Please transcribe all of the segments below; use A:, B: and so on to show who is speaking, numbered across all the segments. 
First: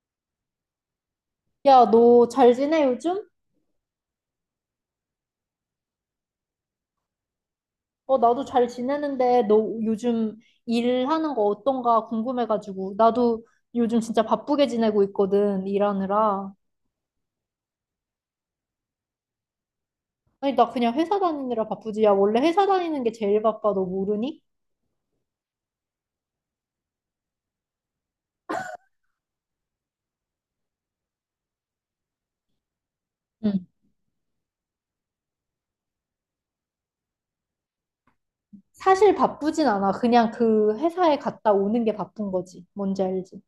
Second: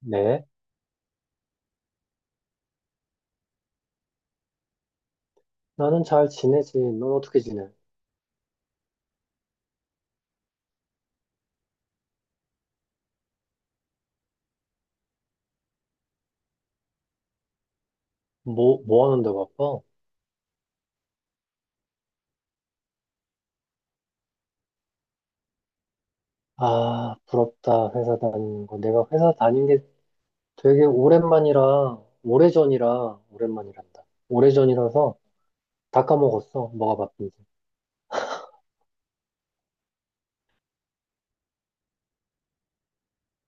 A: 네,
B: 야, 너 잘 지내, 요즘?
A: 나는 잘 지내지. 넌 어떻게 지내?
B: 어, 나도 잘 지내는데, 너 요즘 일하는 거 어떤가 궁금해가지고. 나도 요즘 진짜 바쁘게 지내고 있거든, 일하느라.
A: 뭐, 뭐 하는데 바빠?
B: 아니, 나 그냥 회사 다니느라 바쁘지. 야, 원래 회사 다니는 게 제일 바빠, 너 모르니?
A: 아, 부럽다. 회사 다니는 거. 내가 회사 다닌 게 되게 오랜만이라, 오래전이라,
B: 응.
A: 오랜만이란다. 오래전이라서 다 까먹었어. 뭐가 바쁜지.
B: 사실 바쁘진 않아. 그냥 그 회사에 갔다 오는 게 바쁜 거지. 뭔지 알지?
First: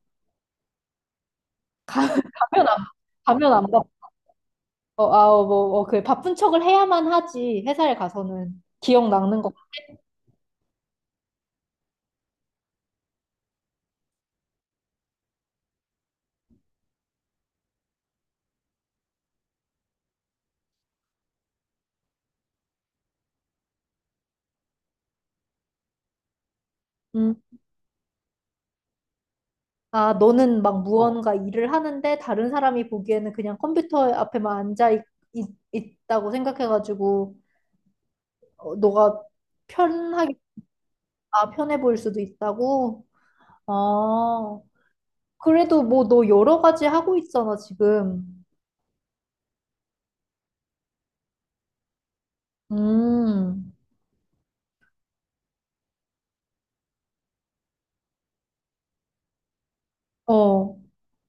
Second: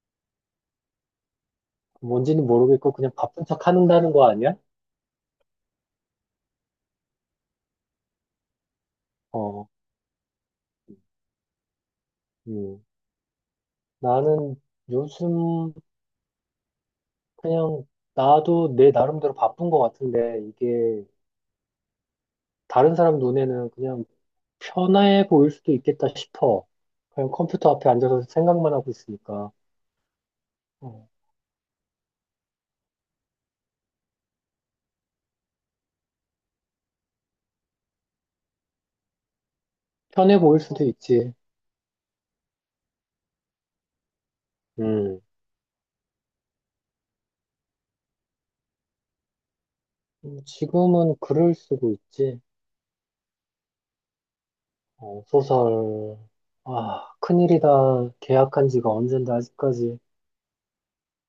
A: 뭔지는
B: 가면 안
A: 모르겠고, 그냥 바쁜
B: 가면 안
A: 척
B: 바빠.
A: 하는다는 거 아니야?
B: 그 바쁜 척을 해야만 하지, 회사에 가서는. 기억 낚는 거.
A: 어, 음. 나는 요즘 그냥 나도 내 나름대로 바쁜 것 같은데, 이게 다른 사람 눈에는 그냥 편해 보일 수도 있겠다 싶어. 그냥 컴퓨터 앞에 앉아서 생각만 하고 있으니까.
B: 아, 너는 막
A: 어,
B: 무언가 일을 하는데 다른 사람이 보기에는 그냥 컴퓨터 앞에만 앉아 있, 있, 다고 생각해가지고 어, 너가 편하게,
A: 편해 보일 수도 있지.
B: 아, 편해 보일 수도 있다고? 아,
A: 음,
B: 그래도 뭐 너 여러 가지 하고 있잖아, 지금.
A: 지금은 글을 쓰고 있지.
B: 음,
A: 어, 소설. 아, 큰일이다. 계약한 지가 언젠데 아직까지
B: 어.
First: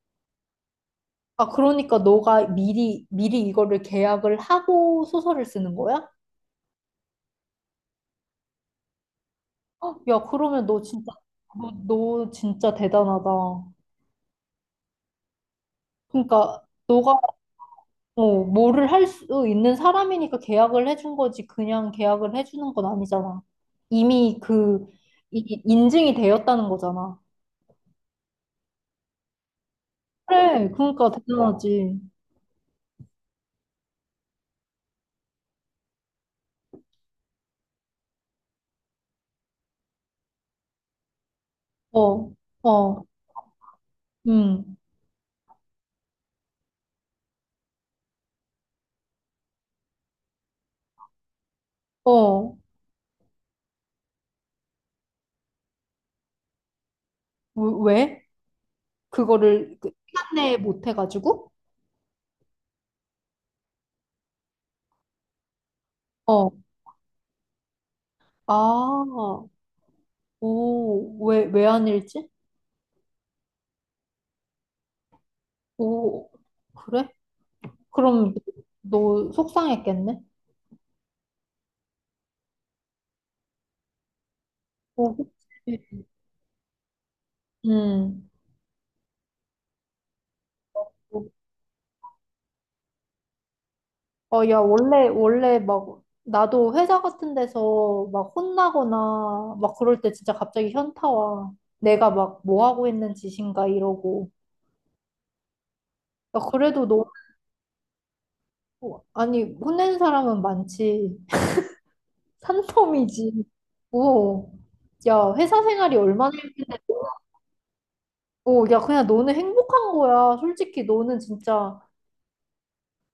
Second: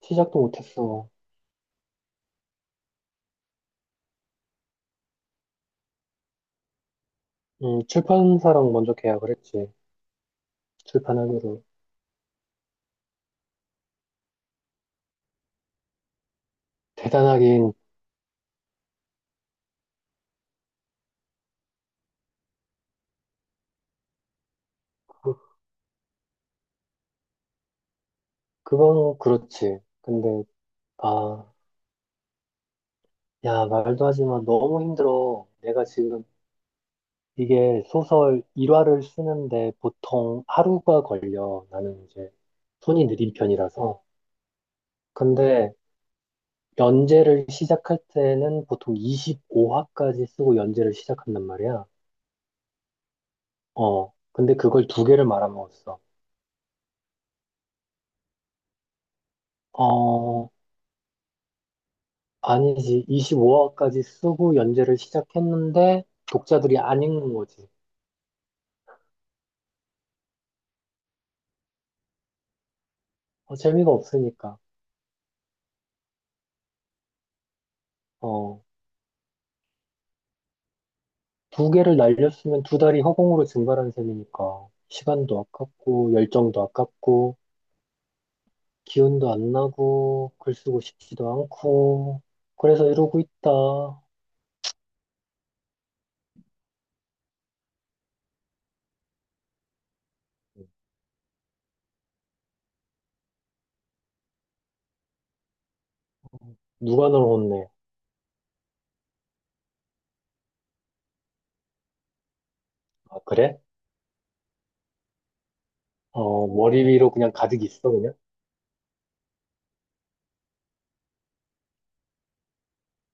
A: 시작도 못했어.
B: 아, 그러니까 너가 미리 이거를 계약을 하고 소설을 쓰는 거야?
A: 출판사랑 먼저 계약을 했지.
B: 야, 그러면 너 진짜,
A: 출판하기로.
B: 너 진짜 대단하다. 그러니까 너가
A: 대단하긴,
B: 뭐를 할 수 있는 사람이니까 계약을 해준 거지. 그냥 계약을 해주는 건 아니잖아. 이미 그,
A: 그,
B: 이, 인증이 되었다는 거잖아.
A: 그건 그렇지. 근데,
B: 그래, 그러니까
A: 아,
B: 대단하지.
A: 야, 말도 하지 마. 너무 힘들어. 내가 지금 이게 소설 1화를 쓰는데 보통 하루가 걸려. 나는
B: 어,
A: 이제
B: 어,
A: 손이 느린 편이라서.
B: 음,
A: 근데 연재를 시작할 때는 보통 25화까지 쓰고 연재를 시작한단 말이야.
B: 어,
A: 어, 근데 그걸 두 개를 말아먹었어.
B: 왜? 그거를 그 시간
A: 어,
B: 내에 못 해가지고?
A: 아니지. 25화까지 쓰고 연재를 시작했는데
B: 어,
A: 독자들이 안 읽는 거지.
B: 아, 오, 왜 안 일지?
A: 어, 재미가 없으니까.
B: 오, 그래? 그럼
A: 어,
B: 너 속상했겠네?
A: 두 개를 날렸으면 두 달이 허공으로 증발한 셈이니까
B: 오,
A: 시간도
B: 그치.
A: 아깝고 열정도 아깝고
B: 음.
A: 기운도 안 나고, 글 쓰고 싶지도 않고, 그래서 이러고 있다.
B: 어, 야, 원래 막, 나도 회사 같은 데서 막 혼나거나 막 그럴 때 진짜 갑자기 현타 와. 내가 막 뭐 하고 있는 짓인가 이러고. 야, 그래도 너무,
A: 누가 널 혼내?
B: 아니, 혼낸 사람은 많지.
A: 아,
B: 산더미지.
A: 그래?
B: 오. 야, 회사 생활이 얼마나,
A: 어, 머리 위로 그냥 가득 있어, 그냥?
B: 오, 야, 그냥 너는 행복한 거야. 솔직히 너는 진짜,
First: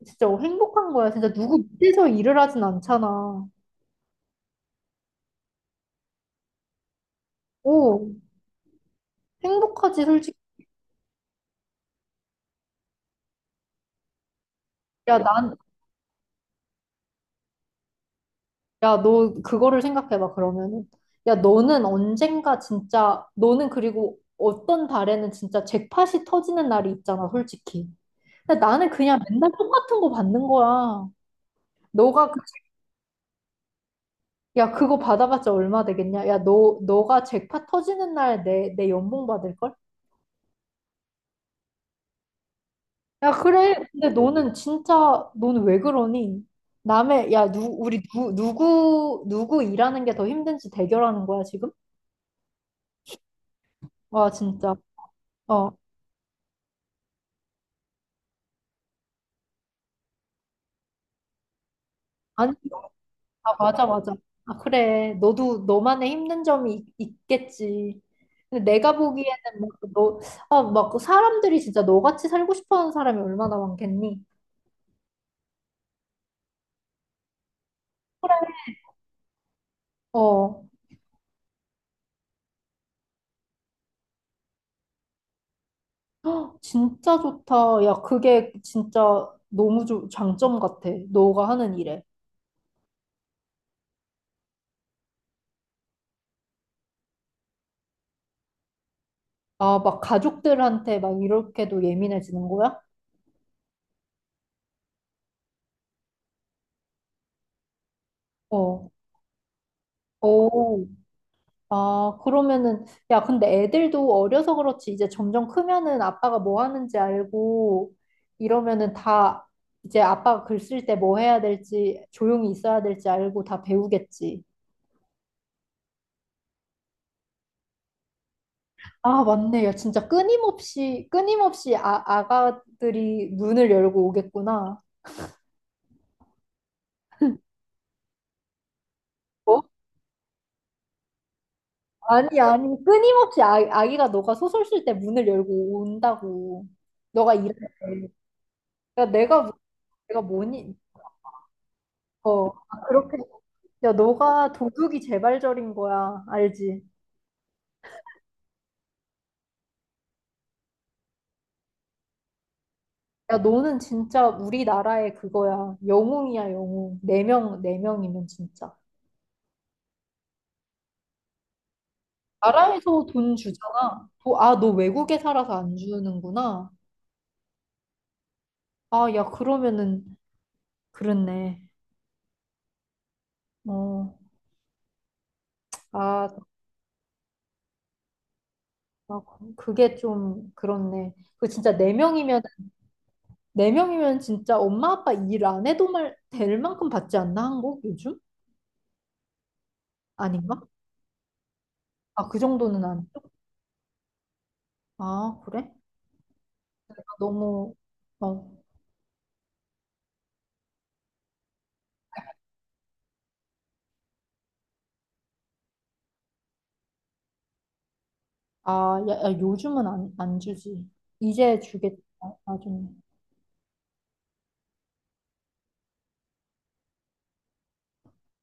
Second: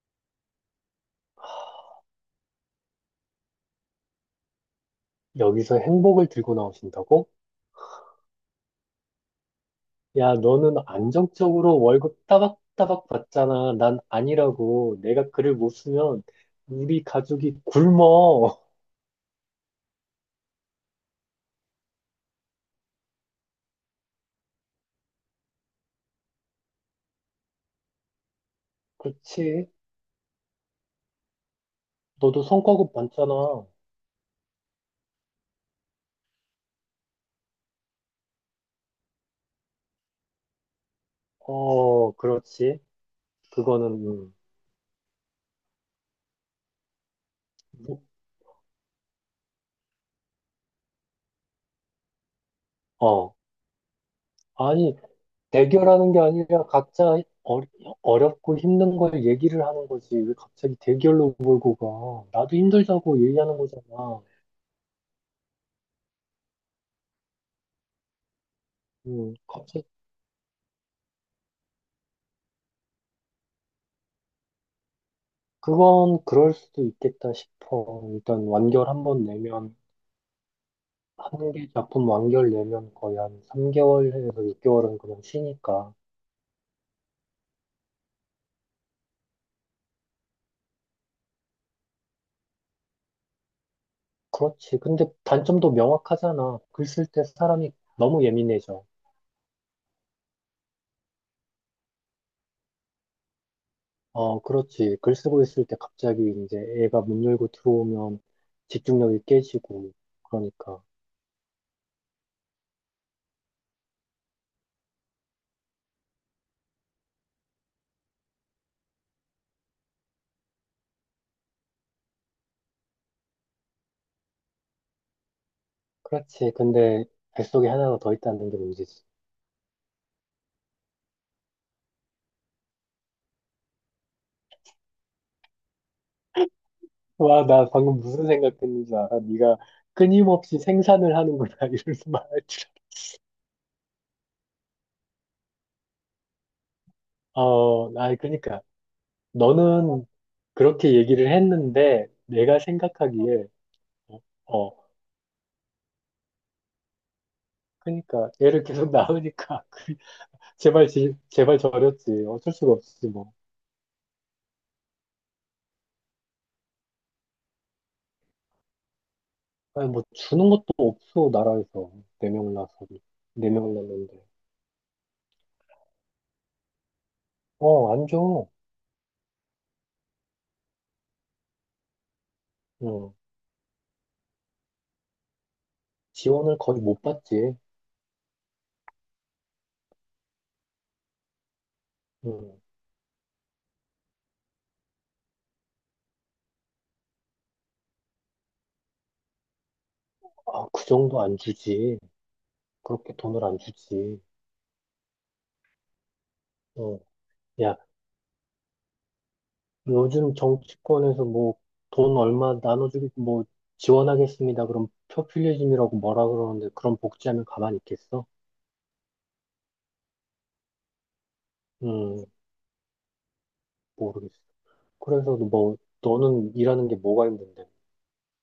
B: 진짜 행복한 거야. 진짜 누구 밑에서 일을 하진 않잖아.
A: 여기서 행복을 들고 나오신다고?
B: 오, 행복하지,
A: 야,
B: 솔직히.
A: 너는 안정적으로 월급 따박따박 받잖아. 난 아니라고.
B: 야,
A: 내가
B: 난,
A: 글을 못 쓰면 우리 가족이 굶어.
B: 야, 너 그거를 생각해봐, 그러면은. 야, 너는 언젠가 진짜, 너는 그리고 어떤 달에는 진짜 잭팟이 터지는 날이 있잖아, 솔직히. 근데 나는 그냥 맨날
A: 그렇지?
B: 똑같은 거 받는 거야. 너가, 그-
A: 너도 성과급 받잖아.
B: 야, 그거 받아봤자 얼마 되겠냐? 야, 너, 너가 잭팟 터지는 날 내 연봉 받을걸?
A: 어, 그렇지.
B: 야, 그래. 근데
A: 그거는,
B: 너는 진짜, 너는 왜 그러니? 남의, 야, 누,
A: 음,
B: 우리 누, 누구, 누구 일하는 게 더 힘든지 대결하는 거야, 지금?
A: 어.
B: 와, 진짜.
A: 아니,
B: 어.
A: 대결하는 게 아니라 각자 어, 어렵고 힘든 걸 얘기를 하는 거지. 왜 갑자기 대결로 몰고 가?
B: 아니
A: 나도 힘들다고
B: 아,
A: 얘기하는
B: 맞아.
A: 거잖아.
B: 아, 그래. 너도 너만의 힘든 점이 있, 겠지 근데 내가 보기에는 막
A: 갑자기
B: 너, 아, 막그 사람들이 진짜 너같이 살고 싶어 하는 사람이 얼마나 많겠니?
A: 그건 그럴 수도 있겠다 싶어.
B: 그래.
A: 일단 완결 한번 내면
B: 어.
A: 한 개 작품 완결 내면 거의 한 3개월에서 6개월은 그냥 쉬니까.
B: 헉, 진짜 좋다. 야, 그게 진짜 너무 좋 장점 같아. 너가 하는 일에.
A: 그렇지. 근데 단점도 명확하잖아. 글 쓸 때 사람이 너무 예민해져.
B: 아, 막 가족들한테 막 이렇게도 예민해지는 거야?
A: 어, 그렇지. 글 쓰고 있을 때 갑자기 이제 애가 문 열고 들어오면
B: 어.
A: 집중력이 깨지고, 그러니까.
B: 오. 아, 그러면은, 야, 근데 애들도 어려서 그렇지, 이제 점점 크면은 아빠가 뭐 하는지 알고, 이러면은 다, 이제 아빠가 글 쓸 때 뭐 해야 될지, 조용히 있어야 될지 알고 다 배우겠지.
A: 그렇지. 근데 뱃속에 하나가 더 있다는 게 문제지.
B: 아, 맞네. 야, 진짜 끊임없이 아, 아가들이 문을 열고 오겠구나.
A: 와, 나 방금 무슨 생각했는지 알아? 네가
B: 어?
A: 끊임없이 생산을 하는구나, 이러면서
B: 아니,
A: 말할 줄
B: 아니, 끊임없이 아, 아기가 너가 소설 쓸 때 문을 열고 온다고. 너가
A: 알아.
B: 일할
A: 어,
B: 때.
A: 아, 그러니까.
B: 야, 내가,
A: 너는
B: 내가 뭐니,
A: 그렇게 얘기를 했는데,
B: 어,
A: 내가
B: 아, 그렇게.
A: 생각하기에,
B: 야,
A: 어,
B: 너가
A: 어,
B: 도둑이 재발절인 거야. 알지?
A: 그러니까, 애를 계속 낳으니까, 제발, 제발 저렸지. 어쩔 수가 없지, 뭐.
B: 야, 너는 진짜 우리나라의 그거야. 영웅이야, 영웅. 네 명이면 진짜.
A: 아니, 뭐, 주는 것도 없어, 나라에서. 네 명을나서
B: 나라에서 돈
A: 네 명을나
B: 주잖아.
A: 는데
B: 도, 아, 너 외국에 살아서 안 주는구나.
A: 어, 안 줘.
B: 아, 야, 그러면은, 그렇네.
A: 응.
B: 어, 아,
A: 지원을 거의 못 받지.
B: 아, 그게 좀, 그렇네. 그 진짜 네 명이면,
A: 응.
B: 네 명이면 진짜 엄마 아빠 일 안 해도 말, 될 만큼 받지 않나, 한국 요즘? 아닌가?
A: 아, 그 정도 안 주지.
B: 아, 그 정도는 아니야.
A: 그렇게 돈을 안 주지.
B: 아, 그래?
A: 응.
B: 너무,
A: 야,
B: 어,
A: 요즘 정치권에서 뭐, 돈 얼마 나눠주기, 뭐, 지원하겠습니다. 그럼 포퓰리즘이라고 뭐라 그러는데, 그런 복지하면 가만히 있겠어?
B: 아, 야, 요즘은 안 주지. 이제 주겠다,
A: 응,
B: 나중에.
A: 모르겠어. 그래서 뭐, 너는 일하는 게 뭐가 힘든데.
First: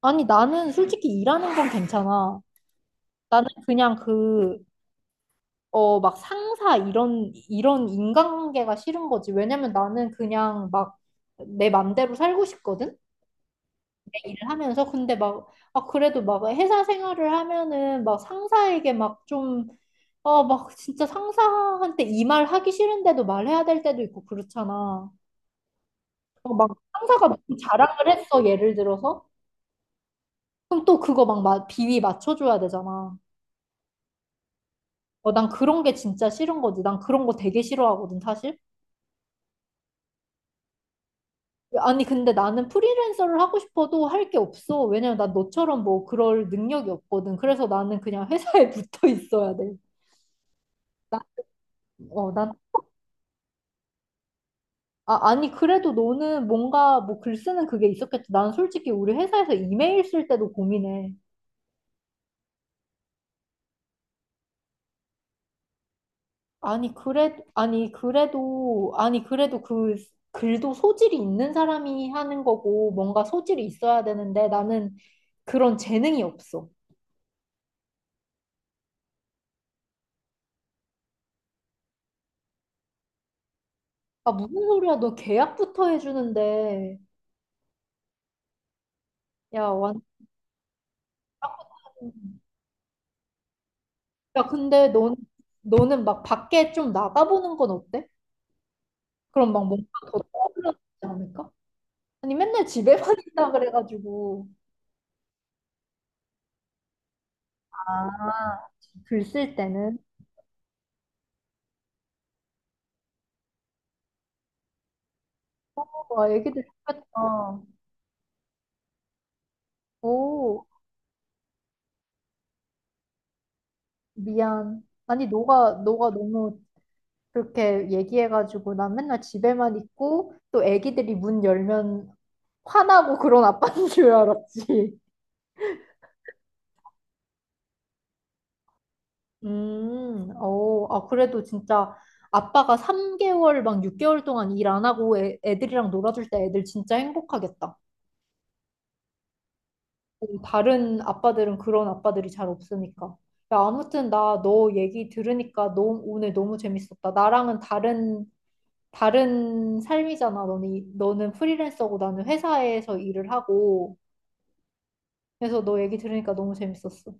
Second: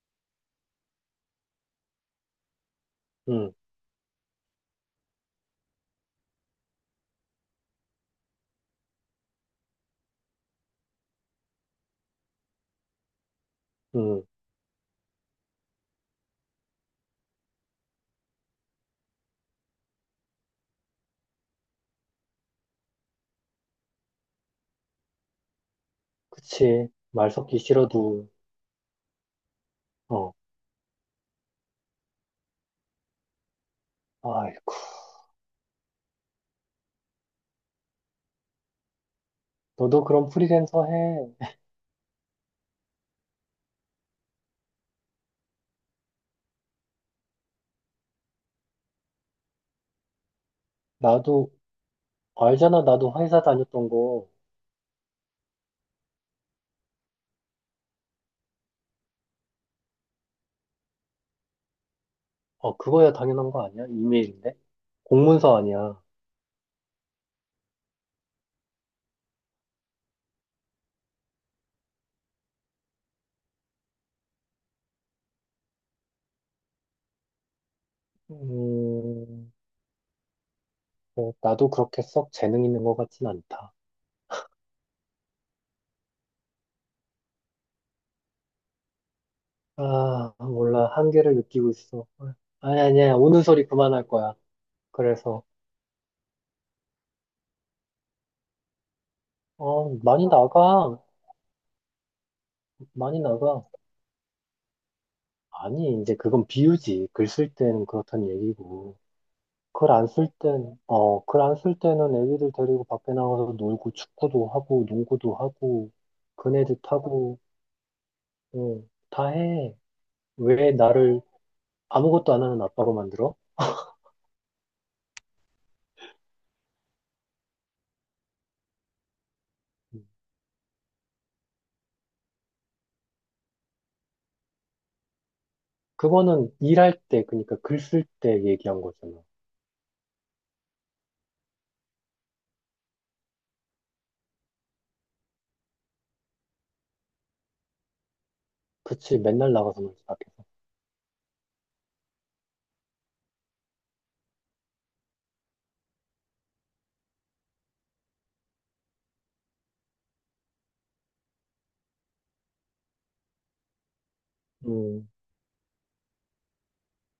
B: 아니, 나는 솔직히 일하는 건 괜찮아. 나는
A: 응,
B: 그냥 그, 어, 막 상사 이런 인간관계가 싫은 거지. 왜냐면 나는 그냥 막 내 맘대로 살고 싶거든? 내
A: 응.
B: 일을 하면서. 근데 막, 아, 그래도 막 회사 생활을 하면은 막 상사에게 막 좀, 어, 막 진짜 상사한테 이 말 하기 싫은데도 말해야 될 때도 있고 그렇잖아. 어, 막
A: 그치.
B: 상사가
A: 말
B: 막
A: 섞기
B: 자랑을
A: 싫어도.
B: 했어, 예를 들어서.
A: 어.
B: 그럼 또 그거 막 마- 비위 맞춰줘야 되잖아.
A: 아이고,
B: 어, 난 그런 게 진짜 싫은 거지. 난 그런 거 되게 싫어하거든, 사실.
A: 너도 그럼 프리랜서 해.
B: 아니, 근데 나는 프리랜서를 하고 싶어도 할 게 없어. 왜냐면 난 너처럼 뭐 그럴 능력이 없거든. 그래서 나는 그냥 회사에 붙어 있어야 돼. 나,
A: 나도,
B: 어, 난,
A: 알잖아. 나도 회사 다녔던 거.
B: 아, 아니, 그래도 너는 뭔가 뭐 글 쓰는 그게 있었겠지. 난 솔직히 우리 회사에서 이메일 쓸 때도 고민해.
A: 어, 그거야 당연한 거 아니야? 이메일인데? 공문서 아니야.
B: 아니, 그래도 그 글도 소질이 있는 사람이 하는 거고, 뭔가 소질이 있어야 되는데, 나는 그런 재능이 없어.
A: 음, 뭐, 나도 그렇게 썩 재능 있는 것 같진 않다.
B: 아, 무슨 소리야. 너 계약부터 해주는데. 야, 완,
A: 아, 몰라. 한계를 느끼고 있어. 아니, 아니야. 우는 소리 그만할 거야.
B: 야, 근데 넌,
A: 그래서,
B: 너는 막 밖에 좀 나가보는 건 어때? 그럼 막 뭔가
A: 어,
B: 더
A: 많이
B: 떨어지지
A: 나가.
B: 않을까? 아니, 맨날 집에만
A: 많이
B: 있다
A: 나가.
B: 그래가지고.
A: 아니, 이제 그건 비유지. 글 쓸 때는 그렇단
B: 아,
A: 얘기고.
B: 글 쓸
A: 글
B: 때는.
A: 안 쓸 땐, 어, 글 안 쓸 때는 애기들 데리고 밖에 나가서 놀고 축구도 하고 농구도 하고
B: 와, 애기들
A: 그네도 타고
B: 좋겠다.
A: 어, 다 해.
B: 오.
A: 왜 나를 아무것도 안 하는 아빠로 만들어?
B: 미안. 아니, 너가 너무 그렇게 얘기해가지고 난 맨날 집에만
A: 음.
B: 있고 또 애기들이 문 열면 화나고 그런 아빠인 줄 알았지.
A: 그거는 일할 때, 그러니까 글 쓸 때 얘기한 거잖아.
B: 어, 아, 그래도 진짜 아빠가 3개월 막 6개월 동안 일 안 하고 애, 애들이랑 놀아줄 때 애들 진짜 행복하겠다.
A: 그치, 맨날 나가서 놀지 밖에서.
B: 다른 아빠들은 그런 아빠들이 잘 없으니까. 야, 아무튼 나 너 얘기 들으니까 너, 오늘 너무 재밌었다. 나랑은 다른 다른 삶이잖아. 너는 프리랜서고 나는 회사에서 일을 하고.
A: 음,
B: 그래서 너 얘기 들으니까 너무 재밌었어.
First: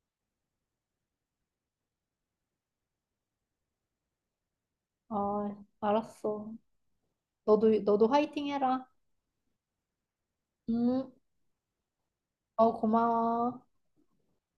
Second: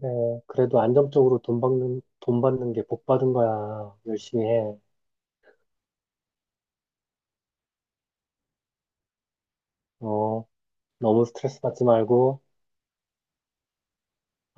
A: 그래. 그래도 안정적으로 돈 받는, 돈 받는 게 복 받은 거야. 열심히 해.
B: 아, 알았어. 너도 화이팅 해라.
A: 어,
B: 음,
A: 너무 스트레스 받지 말고.
B: 어, 고마워.